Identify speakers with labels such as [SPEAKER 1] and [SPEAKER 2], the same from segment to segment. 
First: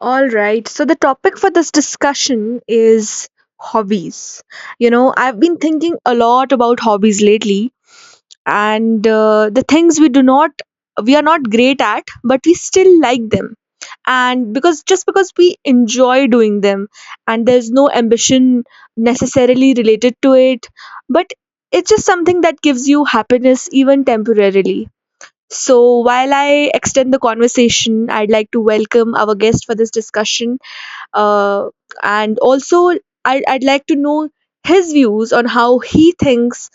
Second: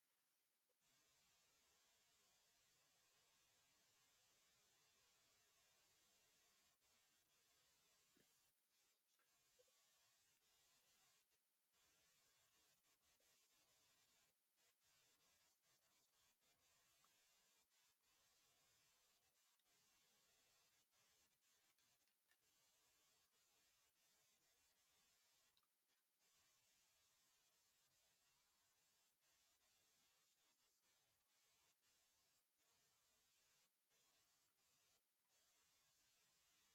[SPEAKER 1] All right. So the topic for this discussion is hobbies. You know, I've been thinking a lot about hobbies lately and the things we are not great at but we still like them. And because just because we enjoy doing them and there's no ambition necessarily related to it, but it's just something that gives you happiness even temporarily. So, while I extend the conversation, I'd like to welcome our guest for this discussion, uh, and also I'd like to know his views on how he thinks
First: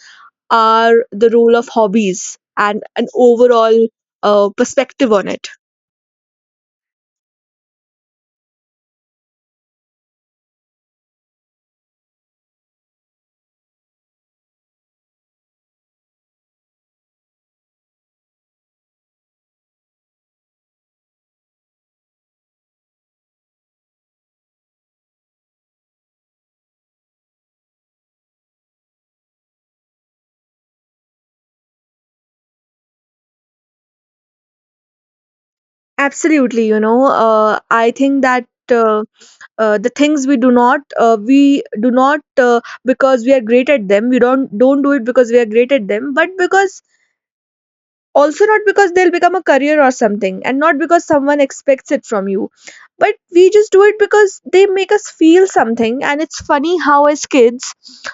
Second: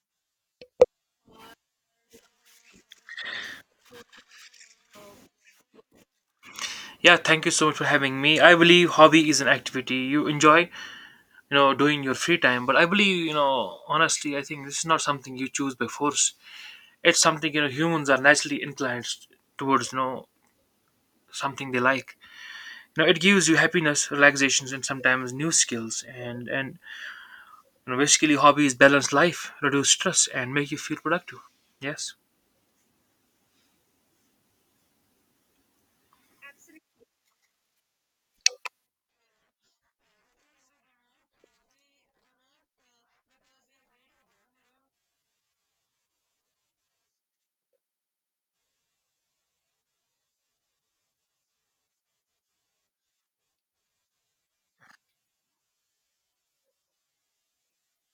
[SPEAKER 1] are the role of hobbies and an overall perspective on it.
[SPEAKER 2] Yeah, thank you so much for having me. I believe hobby is an activity you enjoy doing your free time. But I believe honestly, I think this is not something you choose by force. It's something humans are naturally inclined towards, something they like. It gives you happiness, relaxations, and sometimes new skills. And basically, hobbies balance life, reduce stress, and make you feel productive. Yes.
[SPEAKER 1] Absolutely. You know, I think that the things we do not, because we are great at them, we don't do it because we are great at them, but because, also, not because they'll become a career or something, and not because someone expects it from you, but we just do it because they make us feel something. And it's funny how as kids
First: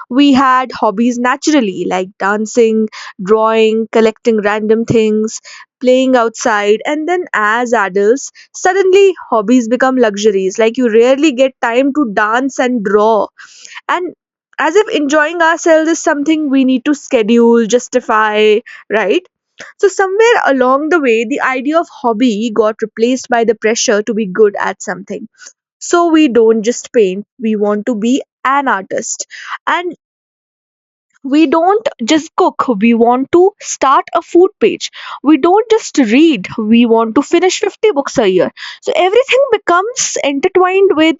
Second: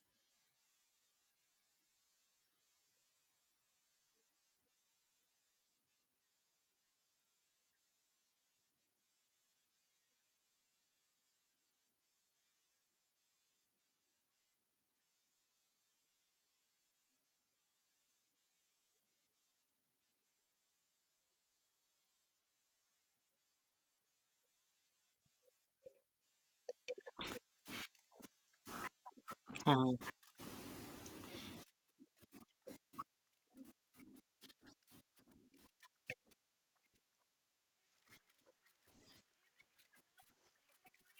[SPEAKER 1] we had hobbies naturally, like dancing, drawing, collecting random things, playing outside. And then as adults suddenly hobbies become luxuries, like you rarely get time to dance and draw, and as if enjoying ourselves is something we need to schedule, justify, right? So, somewhere along the way, the idea of hobby got replaced by the pressure to be good at something. So, we don't just paint, we want to be an artist. And
[SPEAKER 2] Hmm.
[SPEAKER 1] we don't just cook, we want to start a food page. We don't just read, we want to finish 50 books a year. So everything becomes intertwined with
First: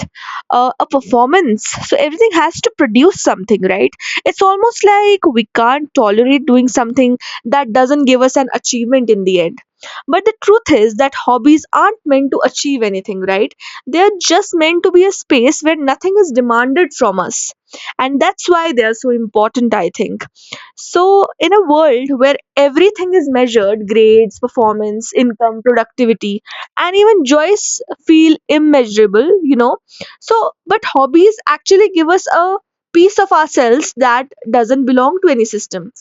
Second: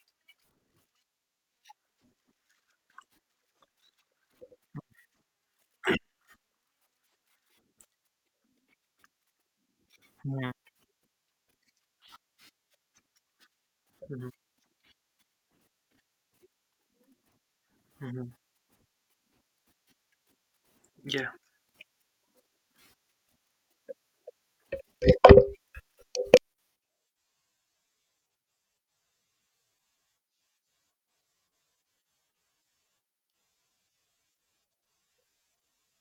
[SPEAKER 1] a performance. So everything has to produce something, right? It's almost like we can't tolerate doing something that doesn't give us an achievement in the end. But the
[SPEAKER 2] Hmm.
[SPEAKER 1] truth is that hobbies aren't meant to achieve anything, right? They're just meant to be a space where nothing is demanded from us, and
[SPEAKER 2] Hmm.
[SPEAKER 1] that's why they are so important, I think. So,
[SPEAKER 2] Yeah.
[SPEAKER 1] in a world where everything is measured, grades, performance, income, productivity, and even joys feel immeasurable, you know. So, but hobbies actually give us a piece of ourselves that doesn't belong to any system.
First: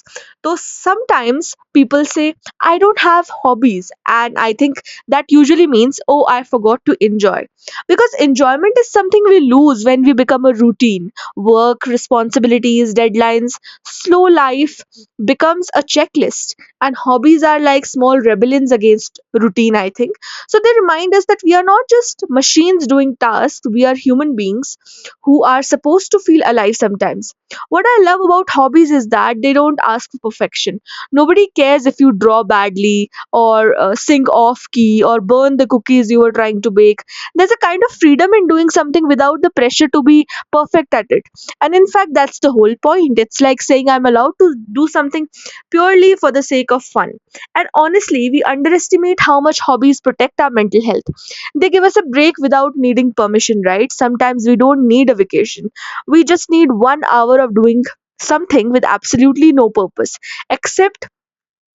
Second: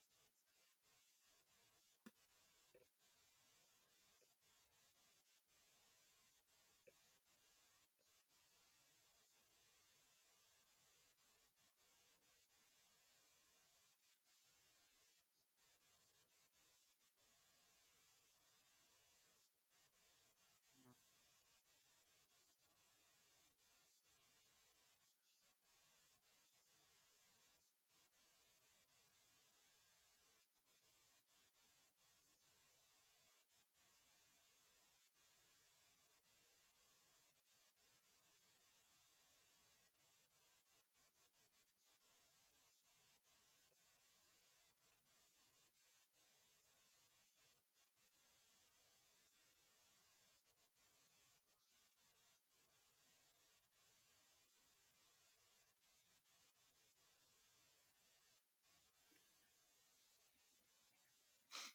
[SPEAKER 1] So, sometimes people say, I don't have hobbies, and I think that usually means, oh, I forgot to enjoy. Because enjoyment is something we lose when we become a routine, work, responsibilities, deadlines, slow life becomes a checklist, and hobbies are like small rebellions against routine, I think. So they remind us that we are not just machines doing tasks, we are human beings who are supposed to feel alive sometimes. What I love about hobbies is that they don't ask for perfection. Nobody cares if you draw badly or sing off key or burn the cookies you were trying to bake. There's a kind of freedom in doing something without the pressure to be perfect at it. And in fact, that's the whole point. It's like saying I'm allowed to do something purely for the sake of fun. And honestly, we underestimate how much hobbies protect our mental health. They give us a break without needing permission, right? Sometimes we don't need a vacation. We just need one hour of doing something with absolutely no purpose, except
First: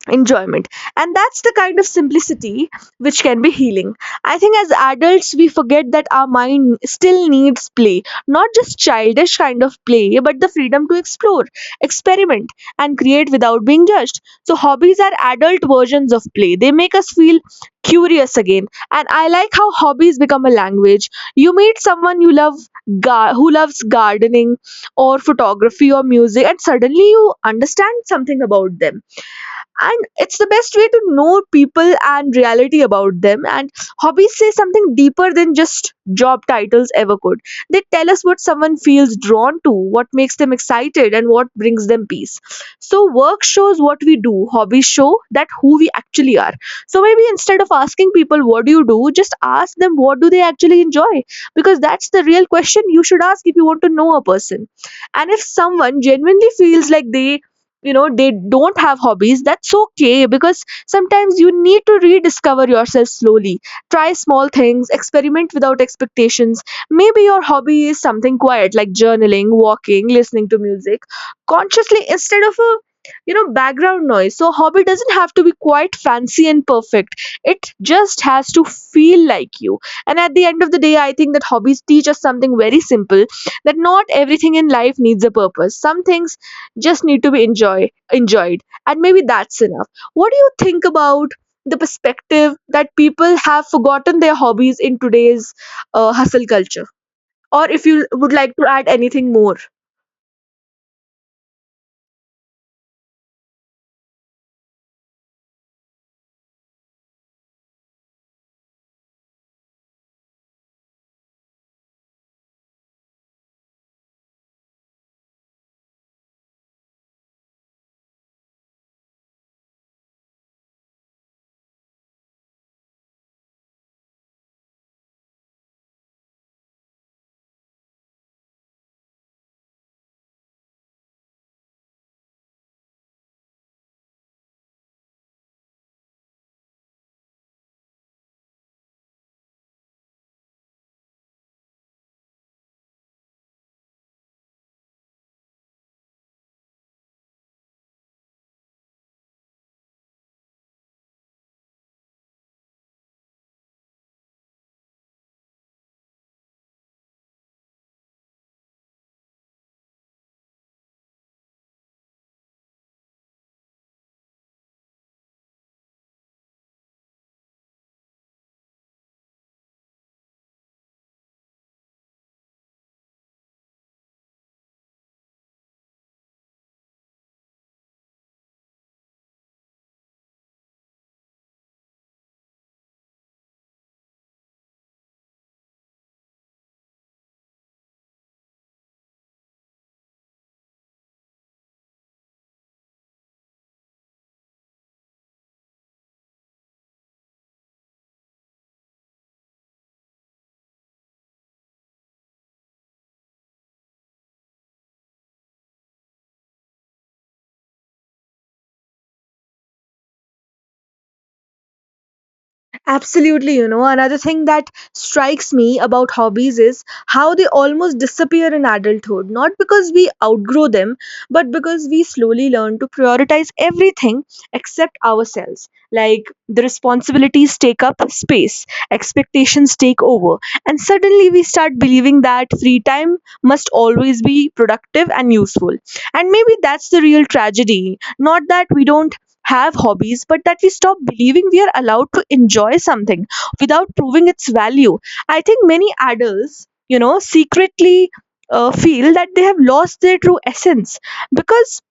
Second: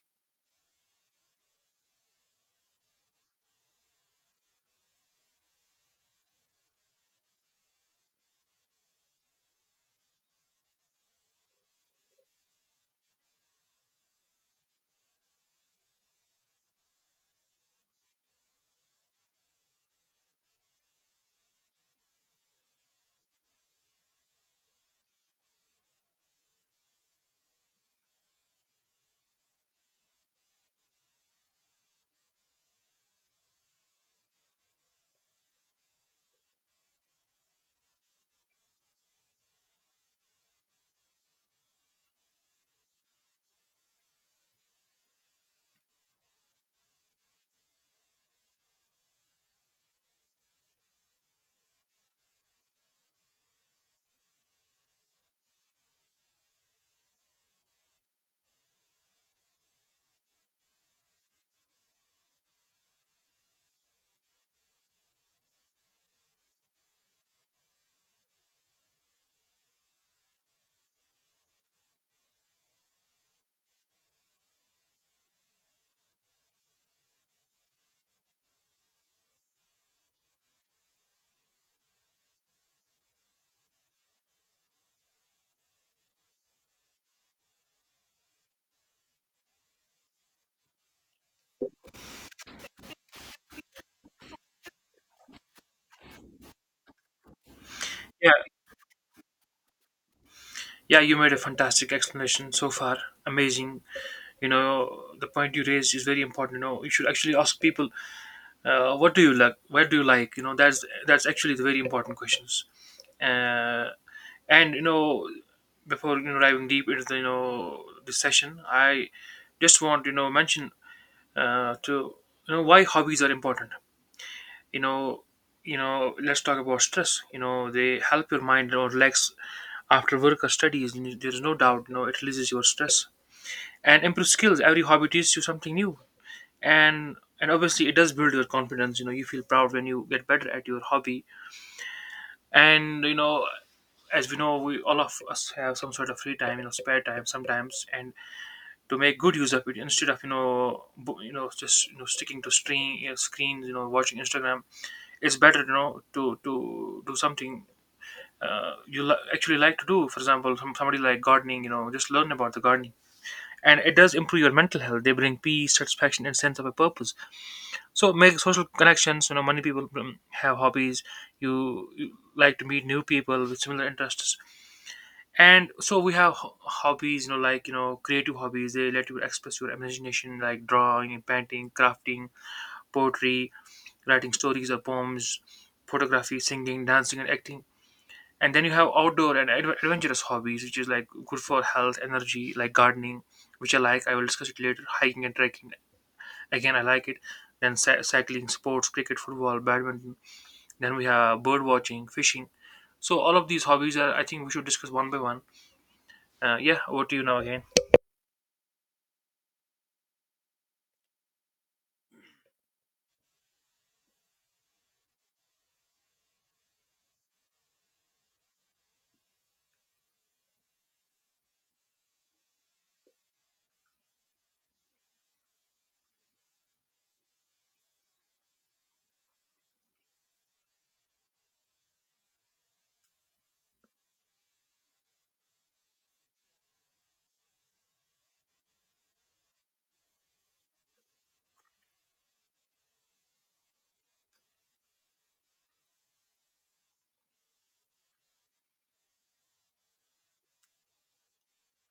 [SPEAKER 1] enjoyment, and that's the kind of simplicity which can be healing. I think as adults we forget that our mind still needs play, not just childish kind of play but the freedom to explore, experiment, and create without being judged. So hobbies are adult versions of play, they make us feel curious again. And I like how hobbies become a language. You meet someone you love, who loves gardening or photography or music, and suddenly you understand something about them, and it's the best way to know people and reality about them. And hobbies say something deeper than just job titles ever could. They tell us what someone feels drawn to, what makes them excited, and what brings them peace. So work shows what we do, hobbies show that who we actually are. So maybe instead of asking people what do you do, just ask them what do they actually enjoy, because that's the real question you should ask if you want to know a person. And if someone genuinely feels like they you know they don't have hobbies, that's okay, because sometimes you need to rediscover yourself slowly, try small things, experiment without expectations. Maybe your hobby is something quiet like journaling, walking, listening to music consciously instead of a background noise. So hobby doesn't have to be quite fancy and perfect, it just has to feel like you. And at the end of the day, I think that hobbies teach us something very simple, that not everything in life needs a purpose, some things just need to be enjoyed, and maybe that's enough. What do you think about the perspective that people have forgotten their hobbies in today's hustle culture, or if you
[SPEAKER 2] Yeah.
[SPEAKER 1] would like to add anything more?
[SPEAKER 2] Yeah, you made a fantastic explanation so far. Amazing. The point you raised is very important. You should actually ask people, what do you like? Where do you like? That's actually the very important questions. Uh, and you know, Before diving deep into the, you know this session, I just want to, you know mention to you know why hobbies are important you know you know let's talk about stress, they help your mind, relax after work or studies. There's no doubt, it releases your stress and improves skills. Every hobby teaches you something new, and and obviously it does build your confidence. You feel proud when you get better at your hobby. And as we know, we all of us have some sort of free time, spare time, sometimes, and to make good use of it, instead of just sticking to screens, watching Instagram. It's better to do something actually like to do. For example, somebody like gardening, just learn about the gardening, and it does improve your mental health. They bring peace, satisfaction, and sense of a purpose. So make social connections. Many people have hobbies. You like to meet new people with similar interests. And so we have hobbies, like creative hobbies. They let you express your imagination, like drawing, painting, crafting, poetry, writing stories or poems, photography, singing, dancing, and acting. And then you have outdoor and adventurous hobbies, which is like good for health, energy, like gardening, which I like, I will discuss it later, hiking and trekking. Again, I like it. Then cycling, sports, cricket, football, badminton. Then we have bird watching, fishing. So all of these hobbies, are I think, we should discuss one by one. Yeah, over to you now again.
[SPEAKER 1] Absolutely, you know, another thing that strikes me about hobbies is how they almost disappear in adulthood, not because we outgrow them, but because we slowly learn to prioritize everything except ourselves. Like the responsibilities take up space, expectations take over, and suddenly we start believing that free time must always be productive and useful. And maybe that's the real tragedy, not that we don't have hobbies, but that we stop believing we are allowed to enjoy something without proving its value. I think many adults, you know, secretly feel that they have lost their true essence, because,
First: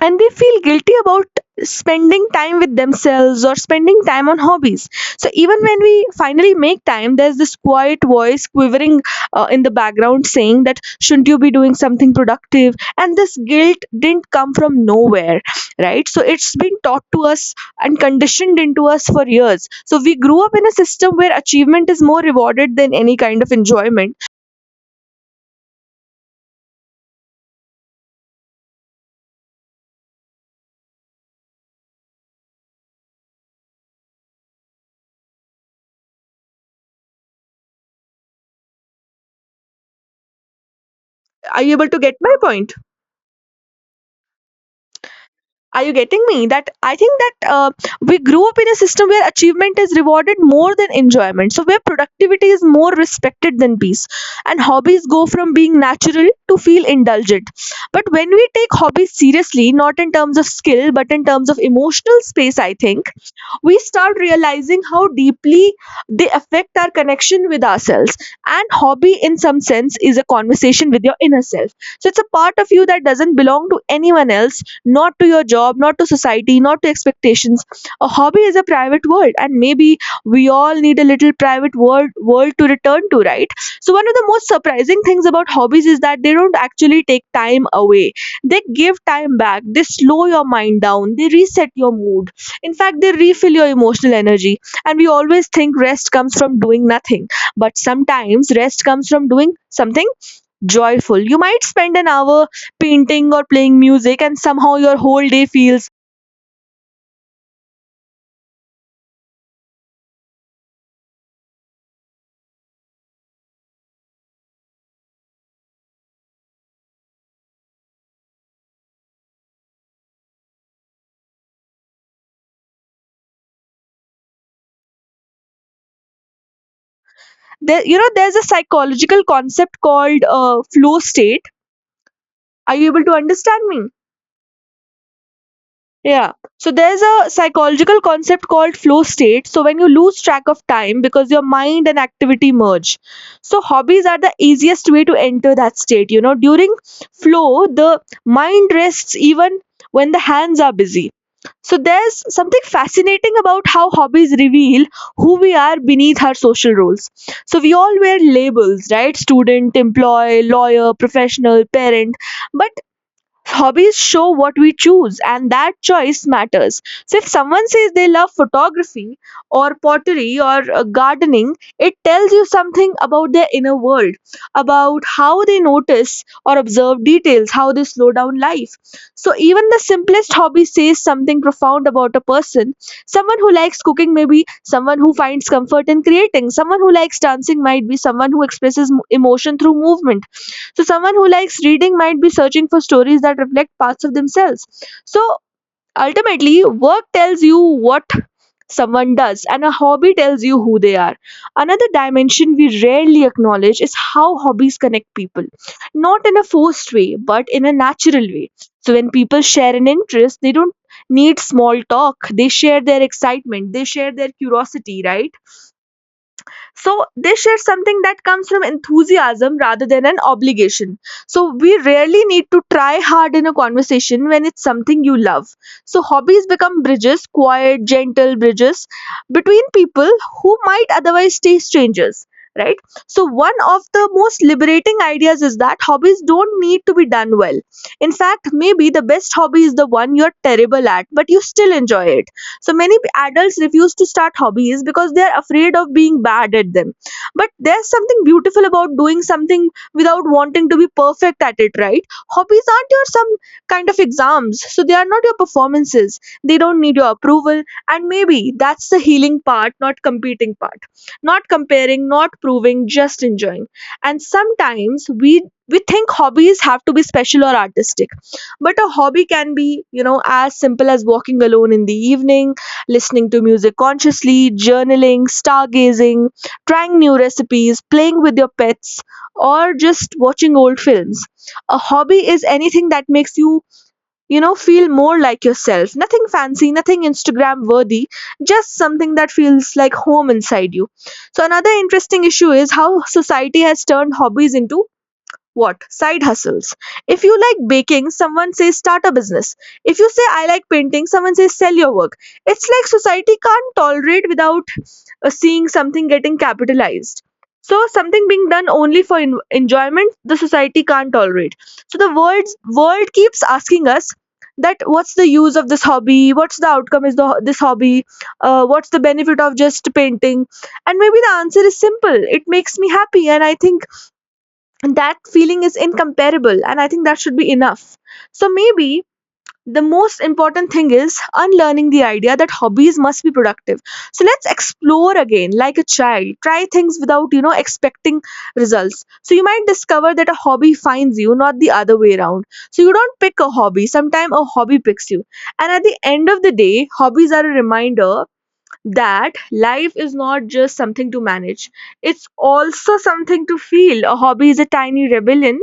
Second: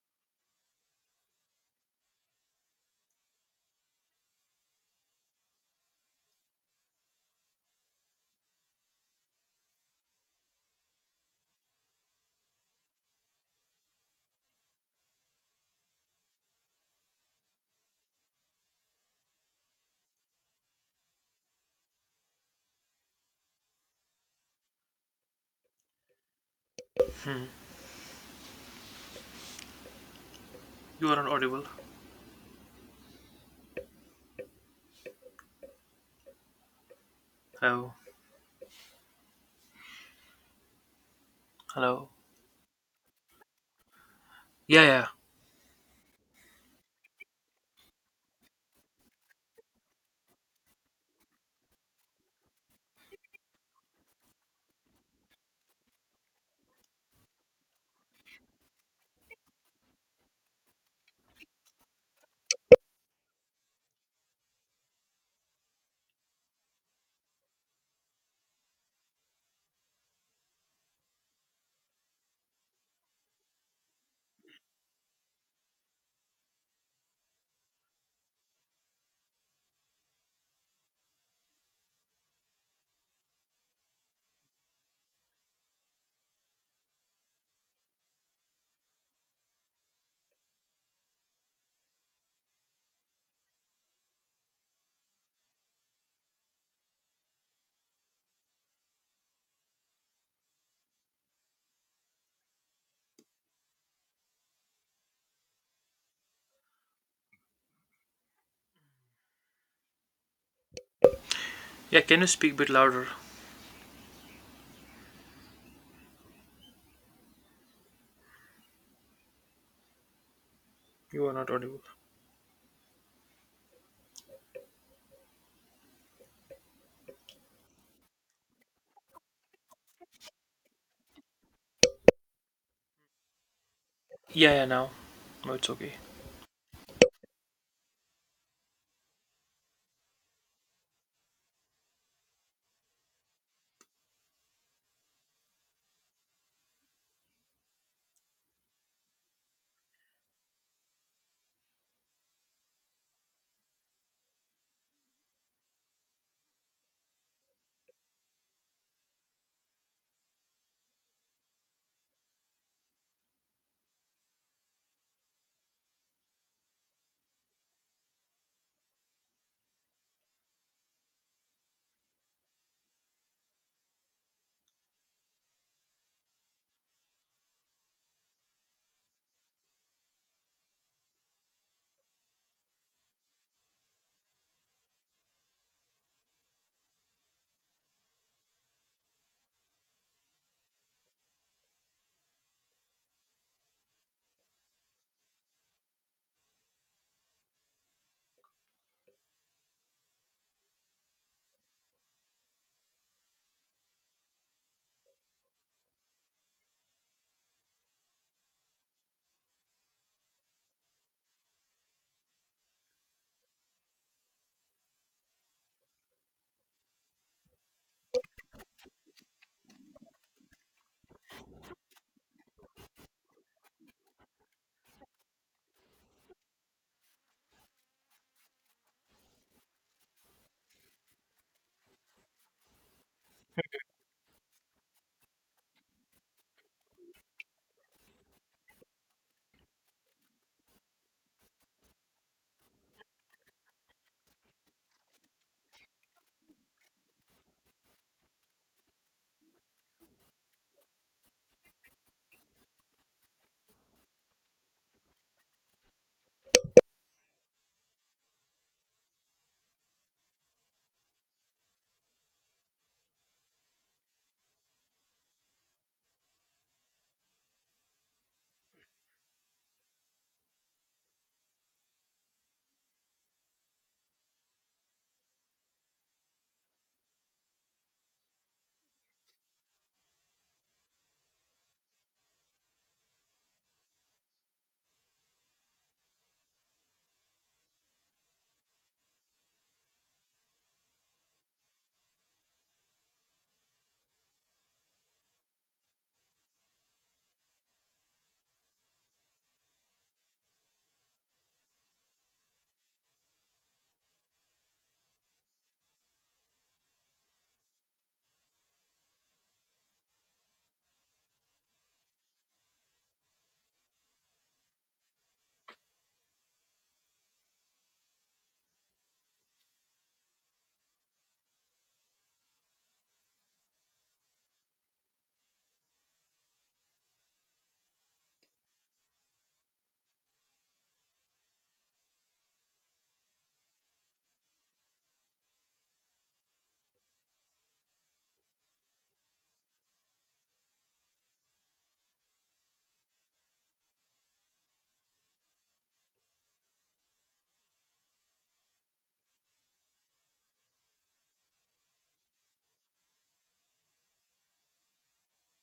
[SPEAKER 1] and they feel guilty about spending time with themselves or spending time on hobbies. So even when we finally make time, there's this quiet voice quivering in the background saying that shouldn't you be doing something productive, and this guilt didn't come from nowhere, right? So it's been taught to us and conditioned into us for years, so we grew up in a system where achievement is more rewarded than any kind of enjoyment.
[SPEAKER 2] Hmm. You are not audible. Hello.
[SPEAKER 1] Are you able to
[SPEAKER 2] Hello.
[SPEAKER 1] get my point?
[SPEAKER 2] Yeah, yeah.
[SPEAKER 1] Are you getting me? That I think that we grew up in a system where achievement is rewarded more than enjoyment, so where productivity is more respected than peace, and hobbies go from being natural to feel indulgent. But when we take hobbies seriously, not in terms of skill but in terms of emotional space, I think we start realizing how deeply they affect our connection with ourselves. And hobby, in some sense, is a conversation with your inner self. So it's a part of you that doesn't belong to anyone else, not to your job, not to society, not to expectations. A hobby is a private world, and maybe we all need a little private world to return to, right? So one of the most surprising things about hobbies is that they don't actually take time away. They give time back. They slow your mind down. They reset your mood, in fact, they refill your emotional energy. And we always think rest comes from doing nothing. But sometimes rest comes from doing something joyful. You might spend an hour painting or playing music, and somehow your whole day feels.
[SPEAKER 2] Yeah, can you speak a bit louder? You are not audible.
[SPEAKER 1] There, you know, there's a psychological concept called flow state. Are you able to understand me?
[SPEAKER 2] Yeah, yeah, now. No, it's okay.
[SPEAKER 1] Yeah. So there's a psychological concept called flow state. So when you lose track of time because your mind and activity merge. So hobbies are the easiest way to enter that state. You know, during flow, the mind rests even when the hands are busy. So there's something fascinating about how hobbies reveal who we are beneath our social roles. So we all wear labels, right? Student, employee, lawyer, professional, parent. But hobbies show what we choose, and that choice matters. So, if someone says they love photography or pottery or gardening, it tells you something about their inner world, about how they notice or observe details, how they slow down life. So, even the simplest hobby says something profound about a person. Someone who likes cooking may be someone who finds comfort in creating, someone who likes dancing might be someone who expresses emotion through movement, so someone who likes reading might be searching for stories that reflect parts of themselves. So ultimately, work tells you what someone does and a hobby tells you who they are. Another dimension we rarely acknowledge is how hobbies connect people. Not in a forced way, but in a natural way. So when people share an interest, they don't need small talk. They share their excitement, they share their curiosity, right? So they share something that comes from enthusiasm rather than an obligation. So we rarely need to try hard in a conversation when it's something you love. So hobbies become bridges, quiet, gentle bridges between people who might otherwise stay strangers. Right? So, one of the most liberating ideas is that hobbies don't need to be done well. In fact, maybe the best hobby is the one you're terrible at, but you still enjoy it. So many adults refuse to start hobbies because they are afraid of being bad at them, but there's something beautiful about doing something without wanting to be perfect at it, right? Hobbies aren't your some kind of exams, so they are not your performances, they don't need your approval. And maybe that's the healing part, not competing part, not comparing, not proving, just enjoying. And sometimes we think hobbies have to be special or artistic, but a hobby can be, as simple as walking alone in the evening, listening to music consciously, journaling, stargazing, trying new recipes, playing with your pets, or just watching old films. A hobby is anything that makes you, feel more like yourself. Nothing fancy, nothing Instagram worthy, just something that feels like home inside you. So, another interesting issue is how society has turned hobbies into what? Side hustles. If you like baking, someone says start a business. If you say I like painting, someone says sell your work. It's like society can't tolerate without seeing something getting capitalized. So something being done only for enjoyment, the society can't tolerate. So the world keeps asking us that what's the use of this hobby? What's the outcome is the this hobby? What's the benefit of just painting? And maybe the answer is simple. It makes me happy, and I think and that feeling is incomparable, and I think that should be enough. So maybe the most important thing is unlearning the idea that hobbies must be productive. So let's explore again like a child, try things without expecting results. So you might discover that a hobby finds you, not the other way around. So you don't pick a hobby, sometimes a hobby picks you. And at the end of the day, hobbies are a reminder that life is not just something to manage, it's also something to feel. A hobby is a tiny rebellion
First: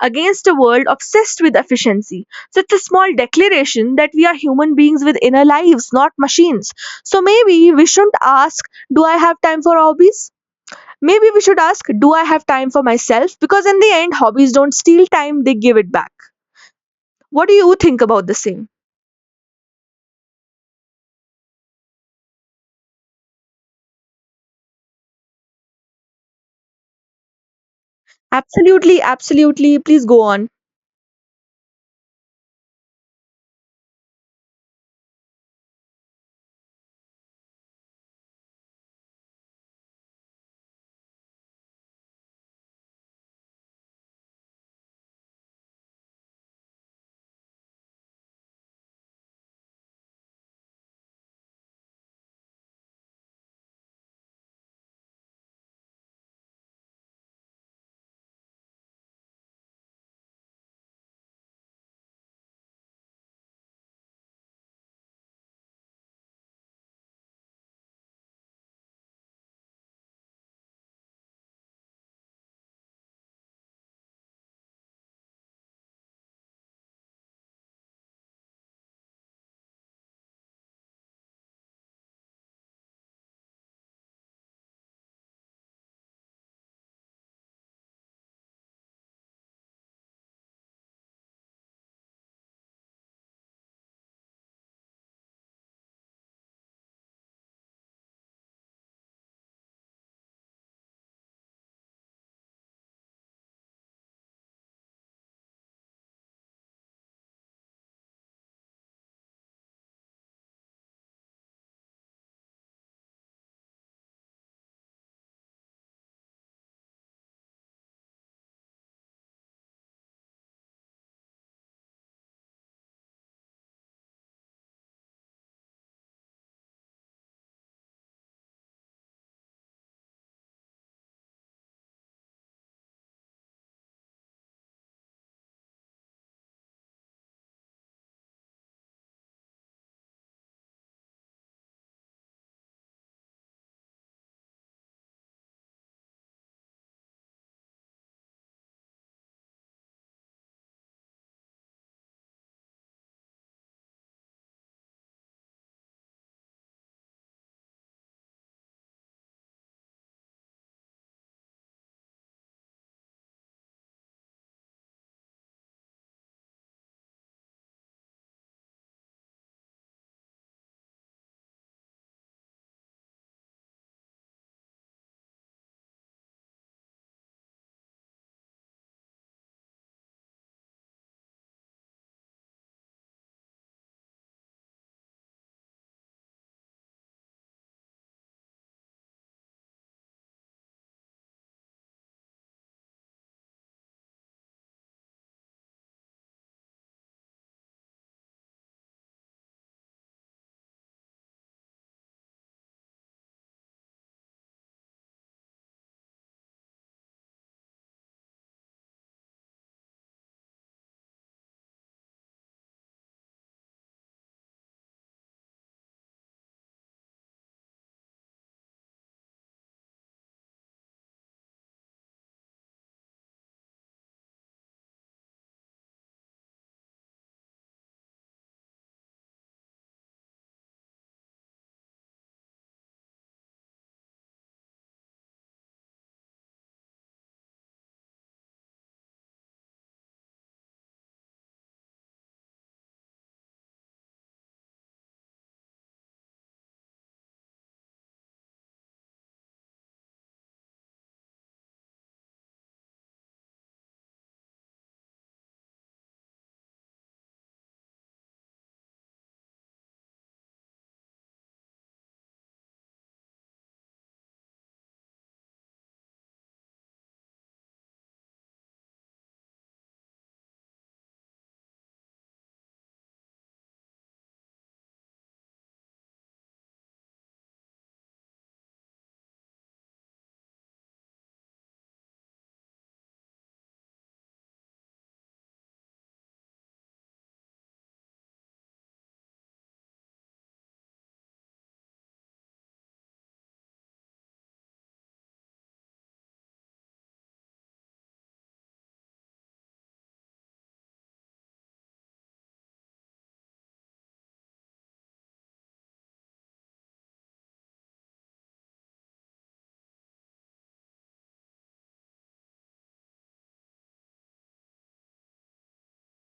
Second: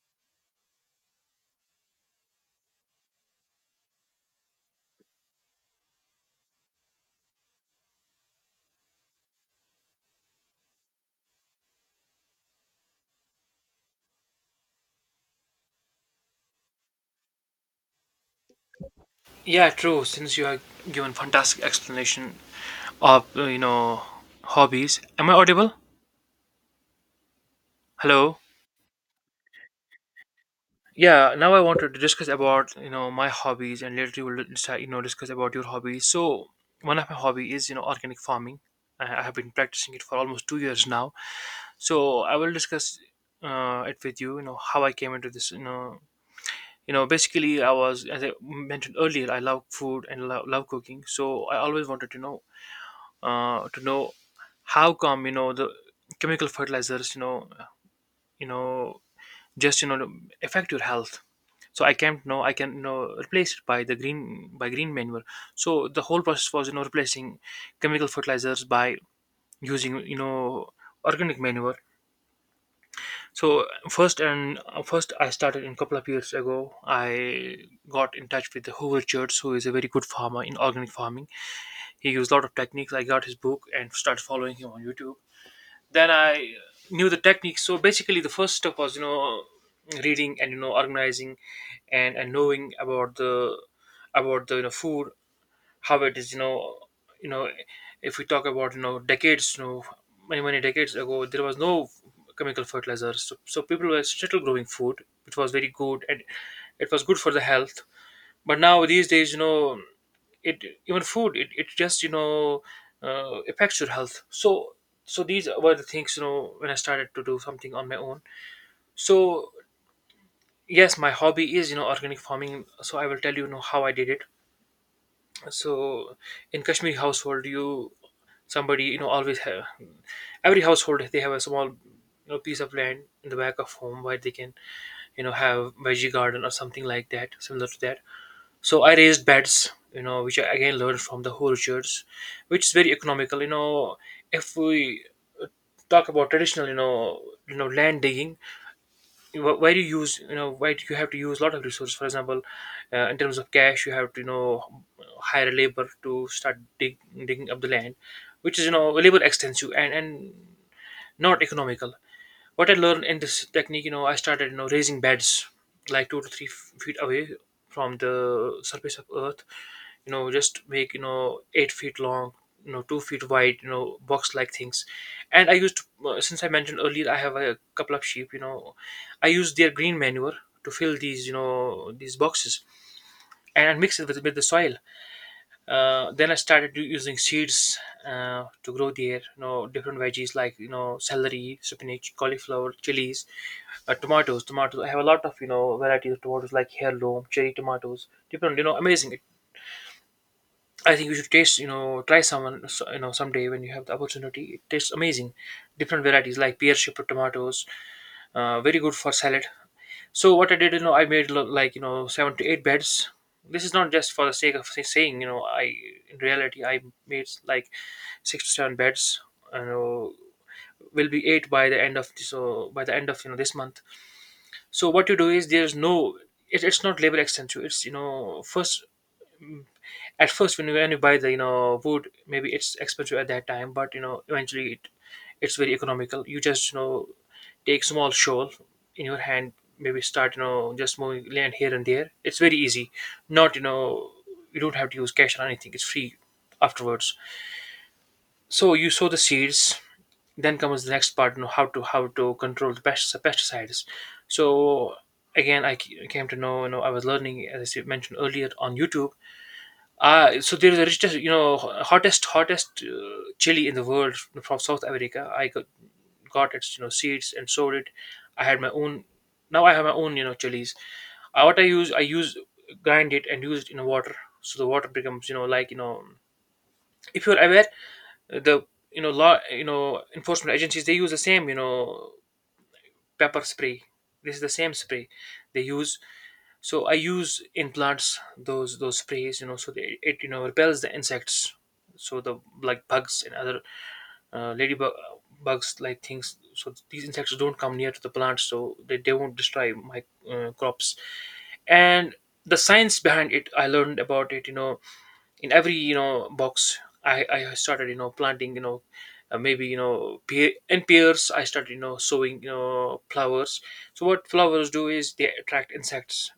[SPEAKER 1] against a world obsessed with efficiency. So it's a small declaration that we are human beings with inner lives, not machines. So maybe we shouldn't ask, do I have time for hobbies? Maybe we should ask, do I have time for myself? Because in the end, hobbies don't steal time, they give it back. What do you think about the same?
[SPEAKER 2] Yeah, true. Since you have given fantastic explanation of hobbies, am I audible? Hello.
[SPEAKER 1] Absolutely, absolutely. Please go on.
[SPEAKER 2] Yeah, now I wanted to discuss about my hobbies, and later you will decide, discuss about your hobbies. So one of my hobby is organic farming. I have been practicing it for almost 2 years now. So I will discuss it with you, you know how I came into this. Basically, I was, as I mentioned earlier, I love food and love cooking, so I always wanted to know how come, the chemical fertilizers, you know just affect your health. So I can't know I can replace it by green manure. So the whole process was replacing chemical fertilizers by using organic manure. So first I started, in a couple of years ago I got in touch with the Hoover Church, who is a very good farmer in organic farming. He used a lot of techniques. I got his book and started following him on YouTube. Then I knew the techniques. So basically, the first step was reading and organizing, and knowing about the food, how it is. you know if we talk about, decades, many decades ago there was no chemical fertilizers, so people were still growing food, which was very good, and it was good for the health. But now these days, it even food, it just affects your health. So these were the things, when I started to do something on my own. So yes, my hobby is organic farming, so I will tell you, you know how I did it. So in Kashmiri household, you somebody you know always have, every household they have a small piece of land in the back of home, where they can have veggie garden, or something like that, similar to that. So I raised beds, which I again learned from the orchards, which is very economical. If we uh, talk about traditional, land digging, where you have to use a lot of resources. For example, in terms of cash, you have to, hire labor to start digging up the land, which is, labor extensive, and not economical. What I learned in this technique, I started, raising beds like two to three feet away from the surface of earth. Just make 8 feet long, 2 feet wide, box like things. And I used, to, since I mentioned earlier, I have a couple of sheep, I use their green manure to fill these boxes, and mix it with the soil. Then I started using seeds to grow there. Different veggies like celery, spinach, cauliflower, chilies, tomatoes. Tomatoes. I have a lot of varieties of tomatoes, like heirloom, cherry tomatoes. Different. Amazing. I think you should taste, try someone, so- you know, someday when you have the opportunity. It tastes amazing. Different varieties like pear shaped tomatoes, very good for salad. So what I did, I made seven to eight beds. This is not just for the sake of saying. I in reality I made like six to seven beds. You know, will be eight by the end of this month. So what you do is, there's no, it's not label extensive. It's mm, at first, when you buy the wood, maybe it's expensive at that time, but eventually it's very economical. You just take small shovel in your hand, maybe start just moving land here and there. It's very easy. Not you don't have to use cash or anything. It's free afterwards. So you sow the seeds. Then comes the next part, how to control the pest, the pesticides. So again, I came to know, I was learning as I mentioned earlier on YouTube. So there's a richest, you know, hottest, hottest chili in the world, from South America. I got its seeds and sowed it. I had my own. Now I have my own, chilies. What I use, I use, grind it and use it in water, so the water becomes, if you're aware, the law enforcement agencies, they use the same, pepper spray. This is the same spray they use. So I use in plants those sprays, so it repels the insects, so the, like, bugs and other ladybug bugs like things. So these insects don't come near to the plants, so they won't destroy my crops. And the science behind it, I learned about it, in every box I started planting, maybe pears, I started sowing flowers. So what flowers do is they attract insects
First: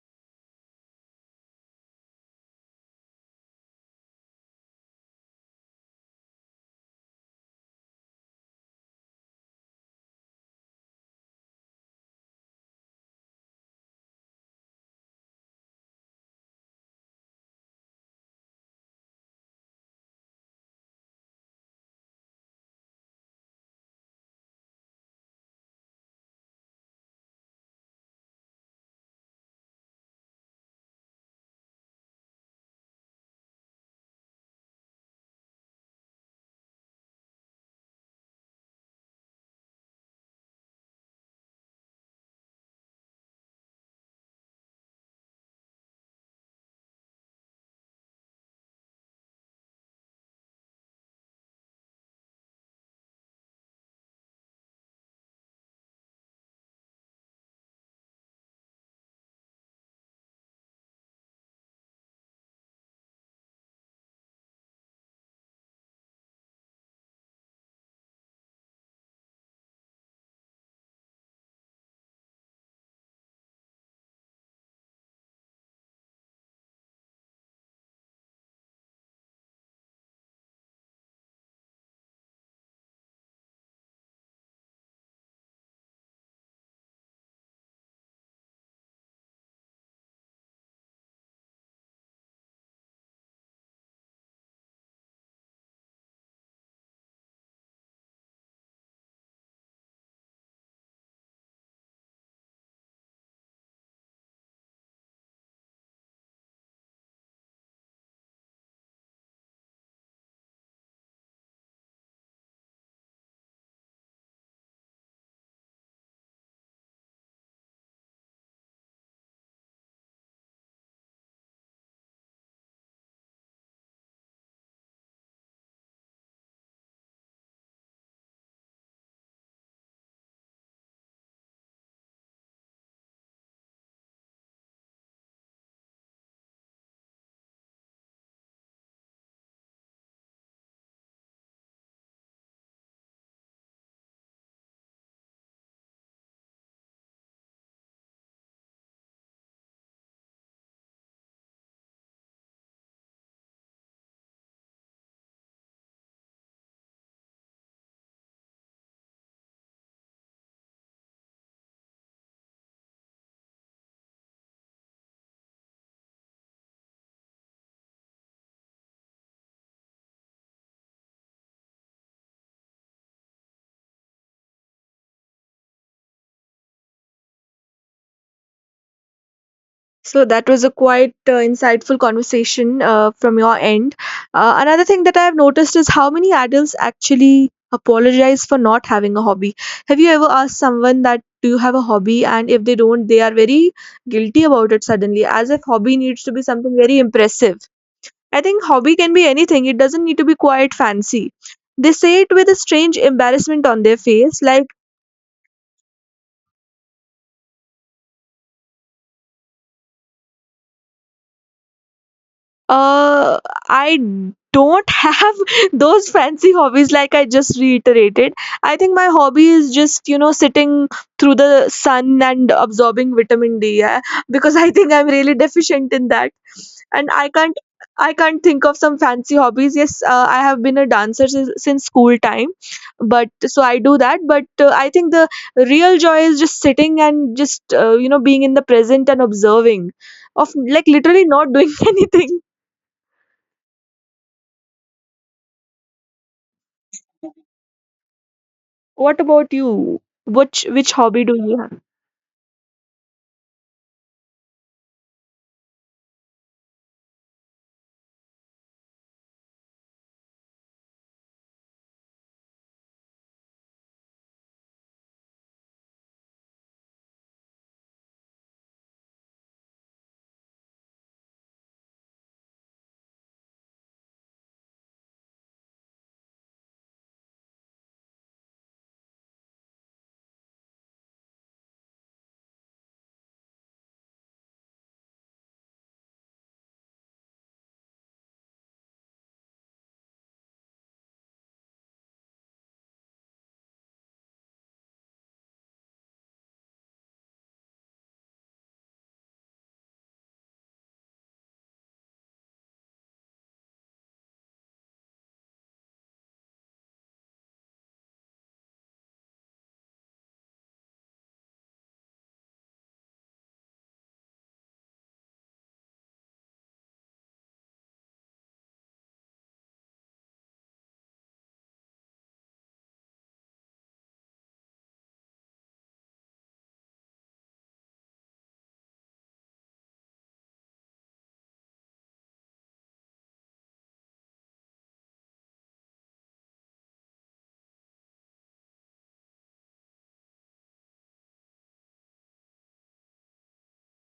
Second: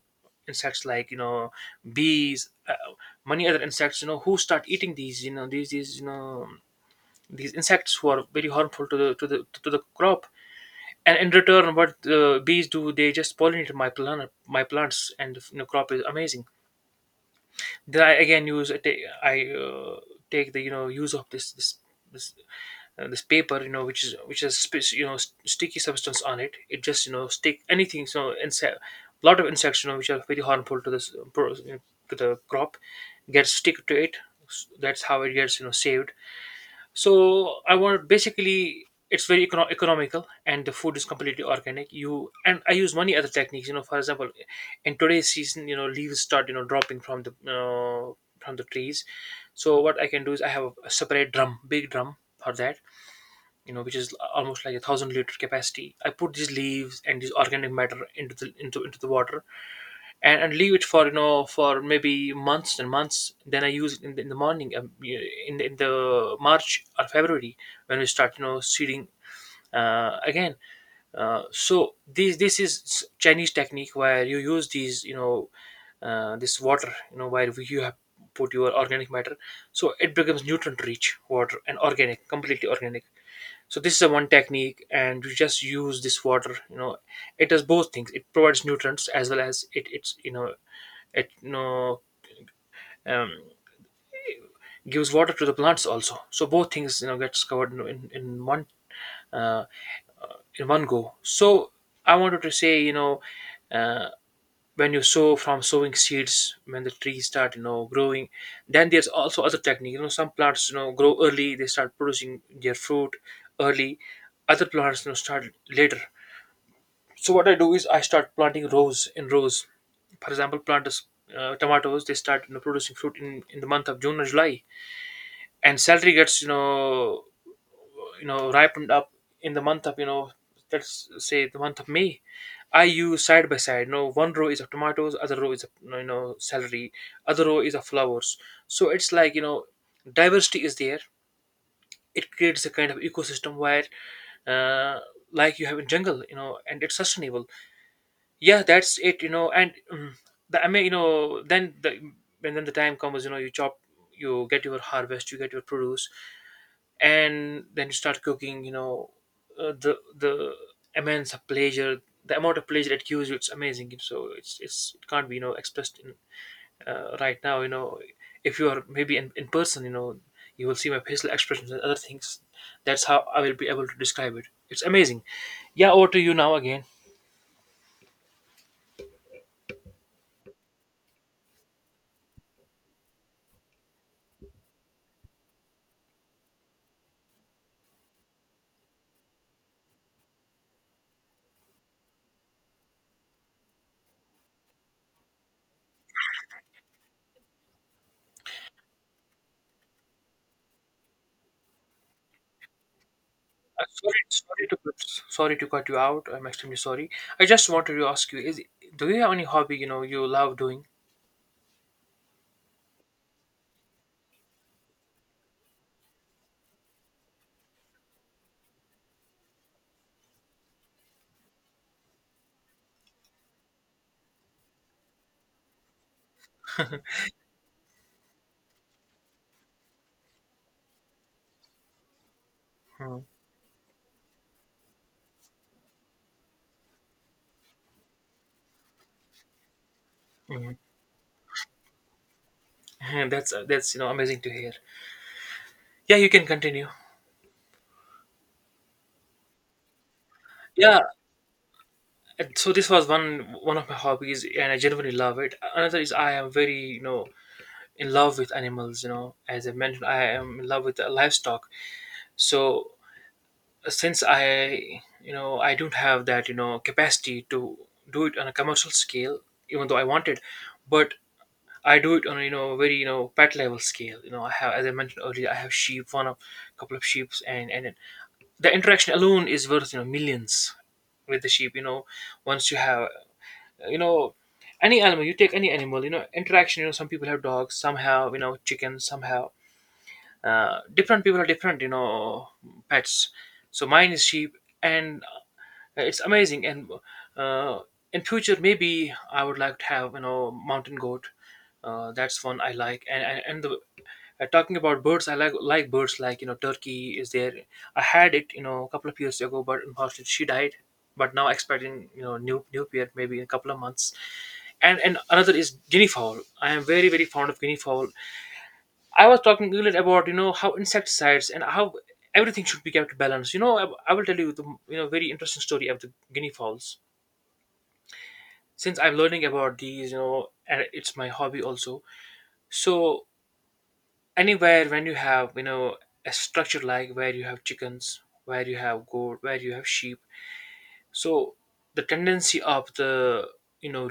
[SPEAKER 2] insects like bees, many other insects, who start eating these you know these you know these insects who are very harmful to the crop. And in return, what the bees do, they just pollinate my plants, and crop is amazing. Then I again use I take the use of this this paper, which has sticky substance on it. It just stick anything, so insect lot of insects which are very harmful to this to the crop gets stick to it. That's how it gets saved. So I want, basically it's very economical, and the food is completely organic. You and I use many other techniques, for example, in today's season, leaves start dropping from the trees. So what I can do is I have a separate drum, big drum for that, which is almost like a 1,000 liter capacity. I put these leaves and this organic matter into the water, and leave it for, for maybe months and months. Then I use it in the morning, in, in the March or February, when we start seeding again. So this is Chinese technique where you use these, this water, where you have put your organic matter, so it becomes nutrient rich water, and organic, completely organic. So this is a one technique, and you just use this water. It does both things: it provides nutrients as well as it's, you know it you know um, gives water to the plants also, so both things, gets covered Uh, in one go. So I wanted to say, uh, when you sow from sowing seeds, when the trees start, growing, then there's also other technique. Some plants, grow early; they start producing their fruit early. Other plants, start later. So what I do is I start planting rows in rows. For example, plant is, tomatoes; they start, producing fruit in the month of June or July, and celery gets, ripened up in the month of, let's say, the month of May. I use side by side. No, one row is of tomatoes, other row is of celery, other row is of flowers. So it's like, diversity is there. It creates a kind of ecosystem where, uh, like you have in jungle, and it's sustainable. Yeah, that's it, and I mean, you know, then the and then the time comes, you chop, you get your harvest, you get your produce, and then you start cooking, the immense pleasure, the amount of pleasure it gives you, it's amazing. So it can't be expressed in. Right now, if you are maybe in person, you will see my facial expressions and other things. That's how I will be able to describe it. It's amazing. Yeah, over to you now again.
[SPEAKER 1] So that was a quite insightful conversation from your end. Another thing that I have noticed is how many adults actually apologize for not having a hobby. Have you ever asked someone that do you have a hobby? And if they don't, they are very guilty about it suddenly, as if hobby needs to be something very impressive. I think hobby can be anything. It doesn't need to be quite fancy. They say it with a strange embarrassment on their
[SPEAKER 2] Sorry,
[SPEAKER 1] face,
[SPEAKER 2] sorry
[SPEAKER 1] like
[SPEAKER 2] to sorry to cut you out, I'm extremely sorry. I just wanted to ask you is, do you have any hobby you love doing?
[SPEAKER 1] uh I don't have those fancy hobbies like I just reiterated. I think my hobby is just sitting through the sun and absorbing vitamin D, yeah? Because I think I'm really deficient in that. And I can't think of some fancy hobbies. Yes, I have been a dancer since school time,
[SPEAKER 2] Hmm.
[SPEAKER 1] but so I do that. But I think the real joy is just sitting and just being in the present and observing of,
[SPEAKER 2] Mhm.
[SPEAKER 1] like, literally not doing anything.
[SPEAKER 2] That's amazing to hear. Yeah, you can continue.
[SPEAKER 1] What about you? Which
[SPEAKER 2] Yeah,
[SPEAKER 1] hobby do you—
[SPEAKER 2] and so this was one of my hobbies, and I genuinely love it. Another is I am very in love with animals. As I mentioned, I am in love with the livestock. So, since I don't have that capacity to do it on a commercial scale, even though I want it, but I do it on a, very pet level scale. I have, as I mentioned earlier, I have sheep, one of couple of sheep, and the interaction alone is worth, millions, with the sheep. Once you have, you know any animal you take, any animal, interaction, some people have dogs, some have chickens, some have, different people have different pets, so mine is sheep. And it's amazing. And uh, in future maybe I would like to have, mountain goat. That's one I like. And the Talking about birds, I like birds like, turkey is there. I had it, a couple of years ago, but unfortunately she died. But now expecting, new pair maybe in a couple of months. And another is guinea fowl. I am very very fond of guinea fowl. I was talking earlier about, how insecticides and how everything should be kept balanced. I will tell you the, very interesting story of the guinea fowls. Since I'm learning about these, and it's my hobby also. So anywhere when you have, a structure like where you have chickens, where you have goat, where you have sheep, so the tendency of the, you know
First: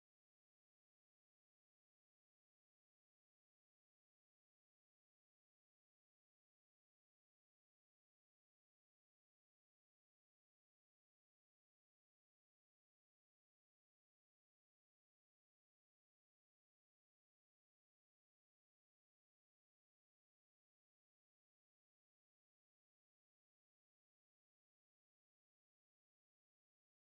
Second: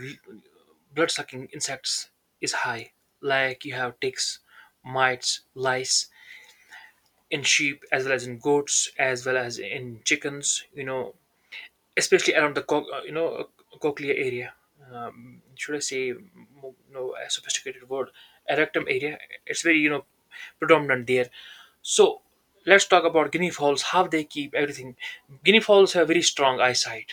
[SPEAKER 2] blood sucking insects is high, like you have ticks, mites, lice in sheep as well as in goats as well as in chickens, especially around the cochlea area. Should I say, a sophisticated word, erectum area. It's very, predominant there. So let's talk about guinea fowls, how they keep everything. Guinea fowls have very strong eyesight.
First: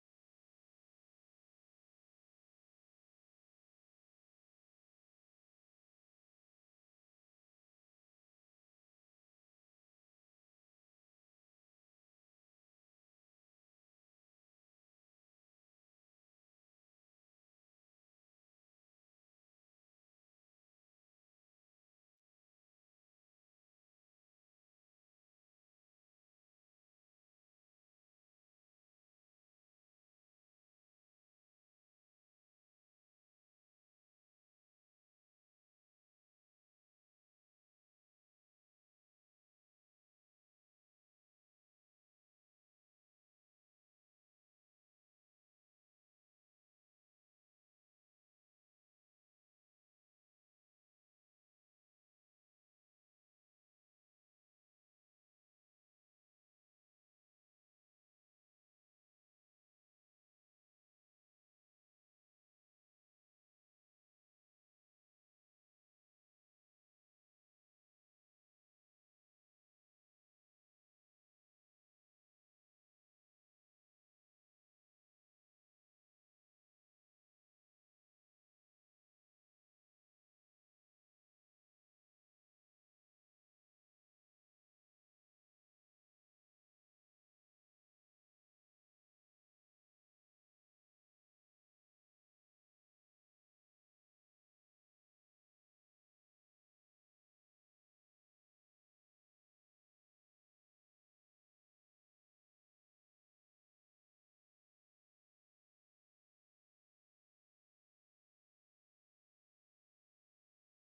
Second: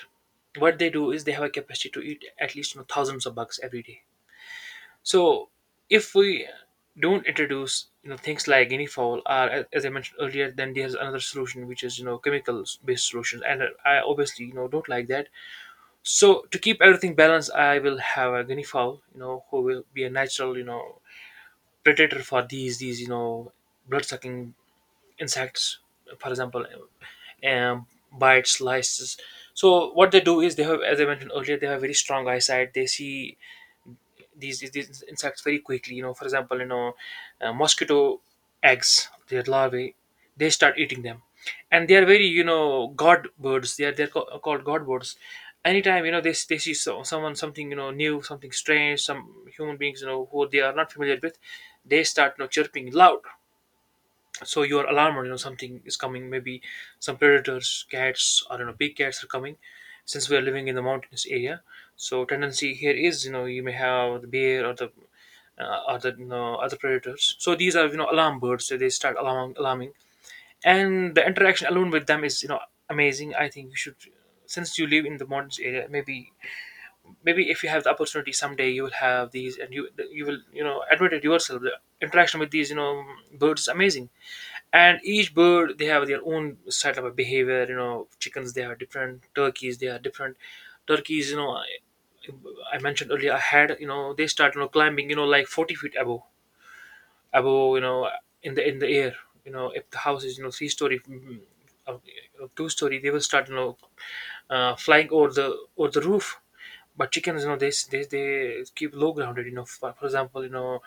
[SPEAKER 2] What they do is they have a capacity to eat at least, thousands of bugs every day. So if we don't introduce, things like guinea fowl, or as I mentioned earlier, then there's another solution which is, chemicals based solutions, and I obviously, don't like that. So to keep everything balanced, I will have a guinea fowl, who will be a natural, predator for these, blood sucking insects, for example, um, bites, lices. So what they do is they have, as I mentioned earlier, they have very strong eyesight. They see these insects very quickly. For example, mosquito eggs, their larvae, they start eating them. And they are very, god birds. They're called god birds. Anytime, they see, someone, something, new, something strange, some human beings, who they are not familiar with, they start, chirping loud. So you are alarmed, something is coming. Maybe some predators, cats, I don't know, big cats are coming. Since we are living in the mountainous area, so tendency here is, you may have the bear or the, other predators. So these are, alarm birds. So they start alarming, and the interaction alone with them is, amazing. I think you should, since you live in the mountains area, maybe, maybe if you have the opportunity someday, you will have these, and you will, admit it yourself, the interaction with these, birds is amazing. And each bird, they have their own style of behavior, chickens they are different, turkeys they are different. Turkeys, I mentioned earlier I had, they start, climbing, like 40 feet above, above, in the air. If the house is, 3 story, uh, 2 story, they will start, flying over the roof. But chickens, they keep low grounded, for example, you know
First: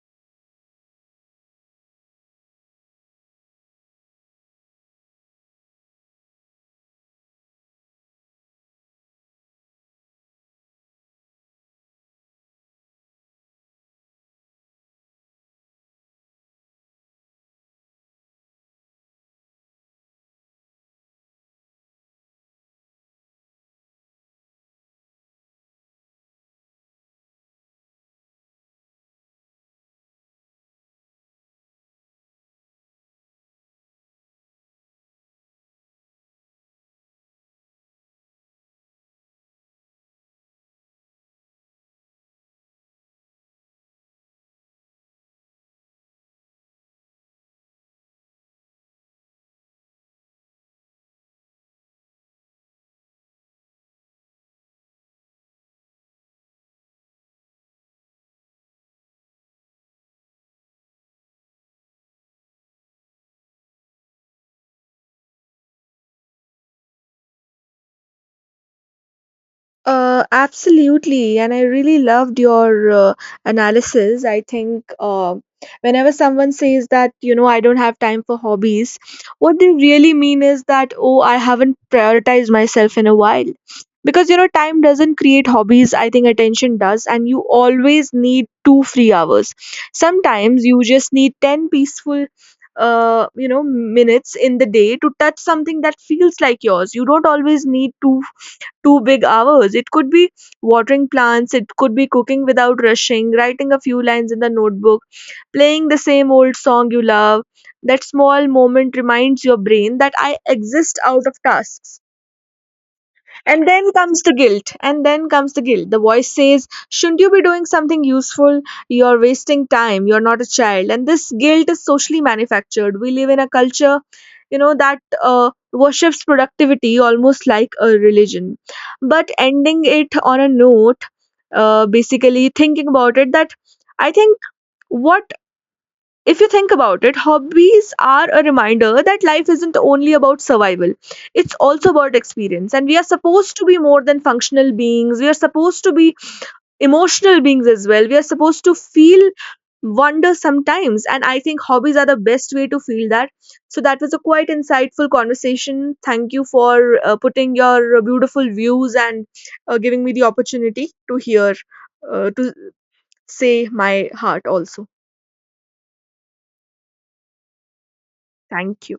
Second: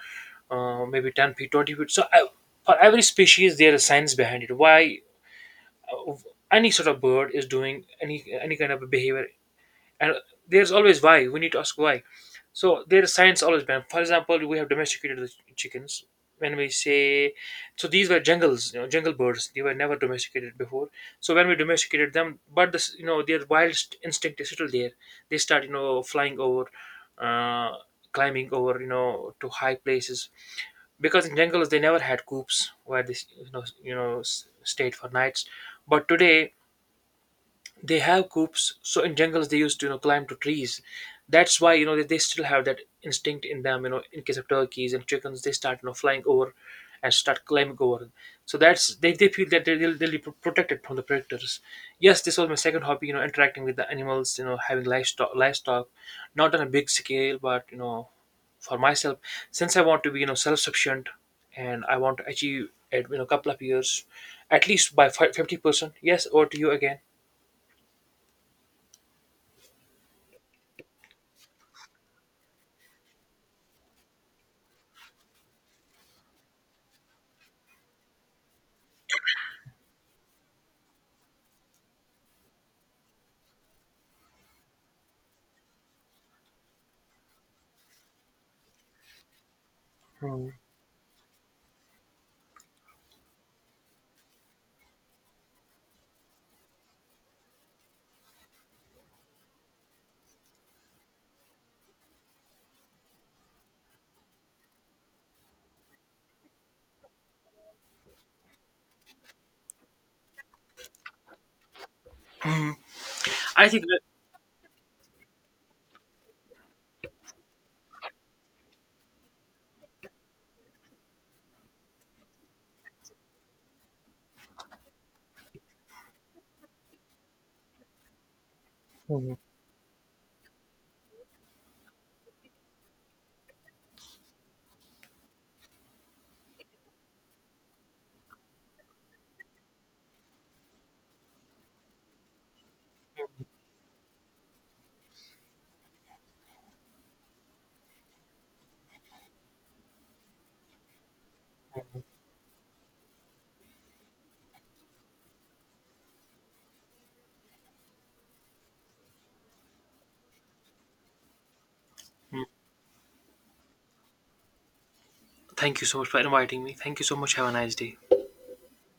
[SPEAKER 2] uh, maybe 10 feet, 20 feet, so I, for every species there is science behind it why, of any sort of bird is doing any kind of a behavior. And there's always why, we need to ask why. So there is science always been, for example, we have domesticated the chickens when we say. So these were jungles, jungle birds, they were never domesticated before. So when we domesticated them, but this, their wild instinct is still there. They start, flying over, uh climbing over, to high places, because in jungles they never had coops where they, stayed for nights. But today they have coops, so in jungles they used to, climb to trees. That's why, they still have that instinct in them, in case of turkeys and chickens, they start, flying over, and start climbing over. So that's, they feel that they'll be protected from the predators. Yes, this was my second hobby, interacting with the animals, having livestock, not on a big scale, but, for myself, since I want to be, self-sufficient, and I want to achieve at, couple of years, at least by 50%. Yes, over to you again.
[SPEAKER 1] Absolutely, and I really loved your analysis. I think whenever someone says that, you know, I don't have time for hobbies, what they really mean is that, oh, I haven't prioritized myself in a while. Because, you know, time doesn't create hobbies, I think attention does, and you always need two free hours.
[SPEAKER 2] Hmm.
[SPEAKER 1] Sometimes you just need 10 peaceful minutes in the day to touch something that feels like yours. You don't always need to two big hours. It could be watering plants, it could be cooking without rushing, writing a few lines in the notebook, playing the same old song you love. That small moment reminds your brain that I exist out of tasks. And
[SPEAKER 2] I think
[SPEAKER 1] then
[SPEAKER 2] that.
[SPEAKER 1] comes the guilt. And then comes the guilt. The voice says, shouldn't you be doing something useful? You're wasting time. You're not a child. And this guilt is socially manufactured. We live in a culture, that worships productivity almost like a religion. But
[SPEAKER 2] Mhm.
[SPEAKER 1] ending it on a note, basically thinking about it, that I think what if you think about it, hobbies are a reminder that life isn't only about survival. It's also about experience. And we are supposed to be more than functional beings. We are supposed to be emotional beings as well. We are supposed to feel wonder sometimes. And I think hobbies are the best way to feel that. So that was a quite insightful conversation. Thank you for putting your beautiful views and giving me the opportunity to hear, to say my heart also.
[SPEAKER 2] Thank you so much for inviting me. Thank you so much. Have a nice day.
[SPEAKER 1] Thank you.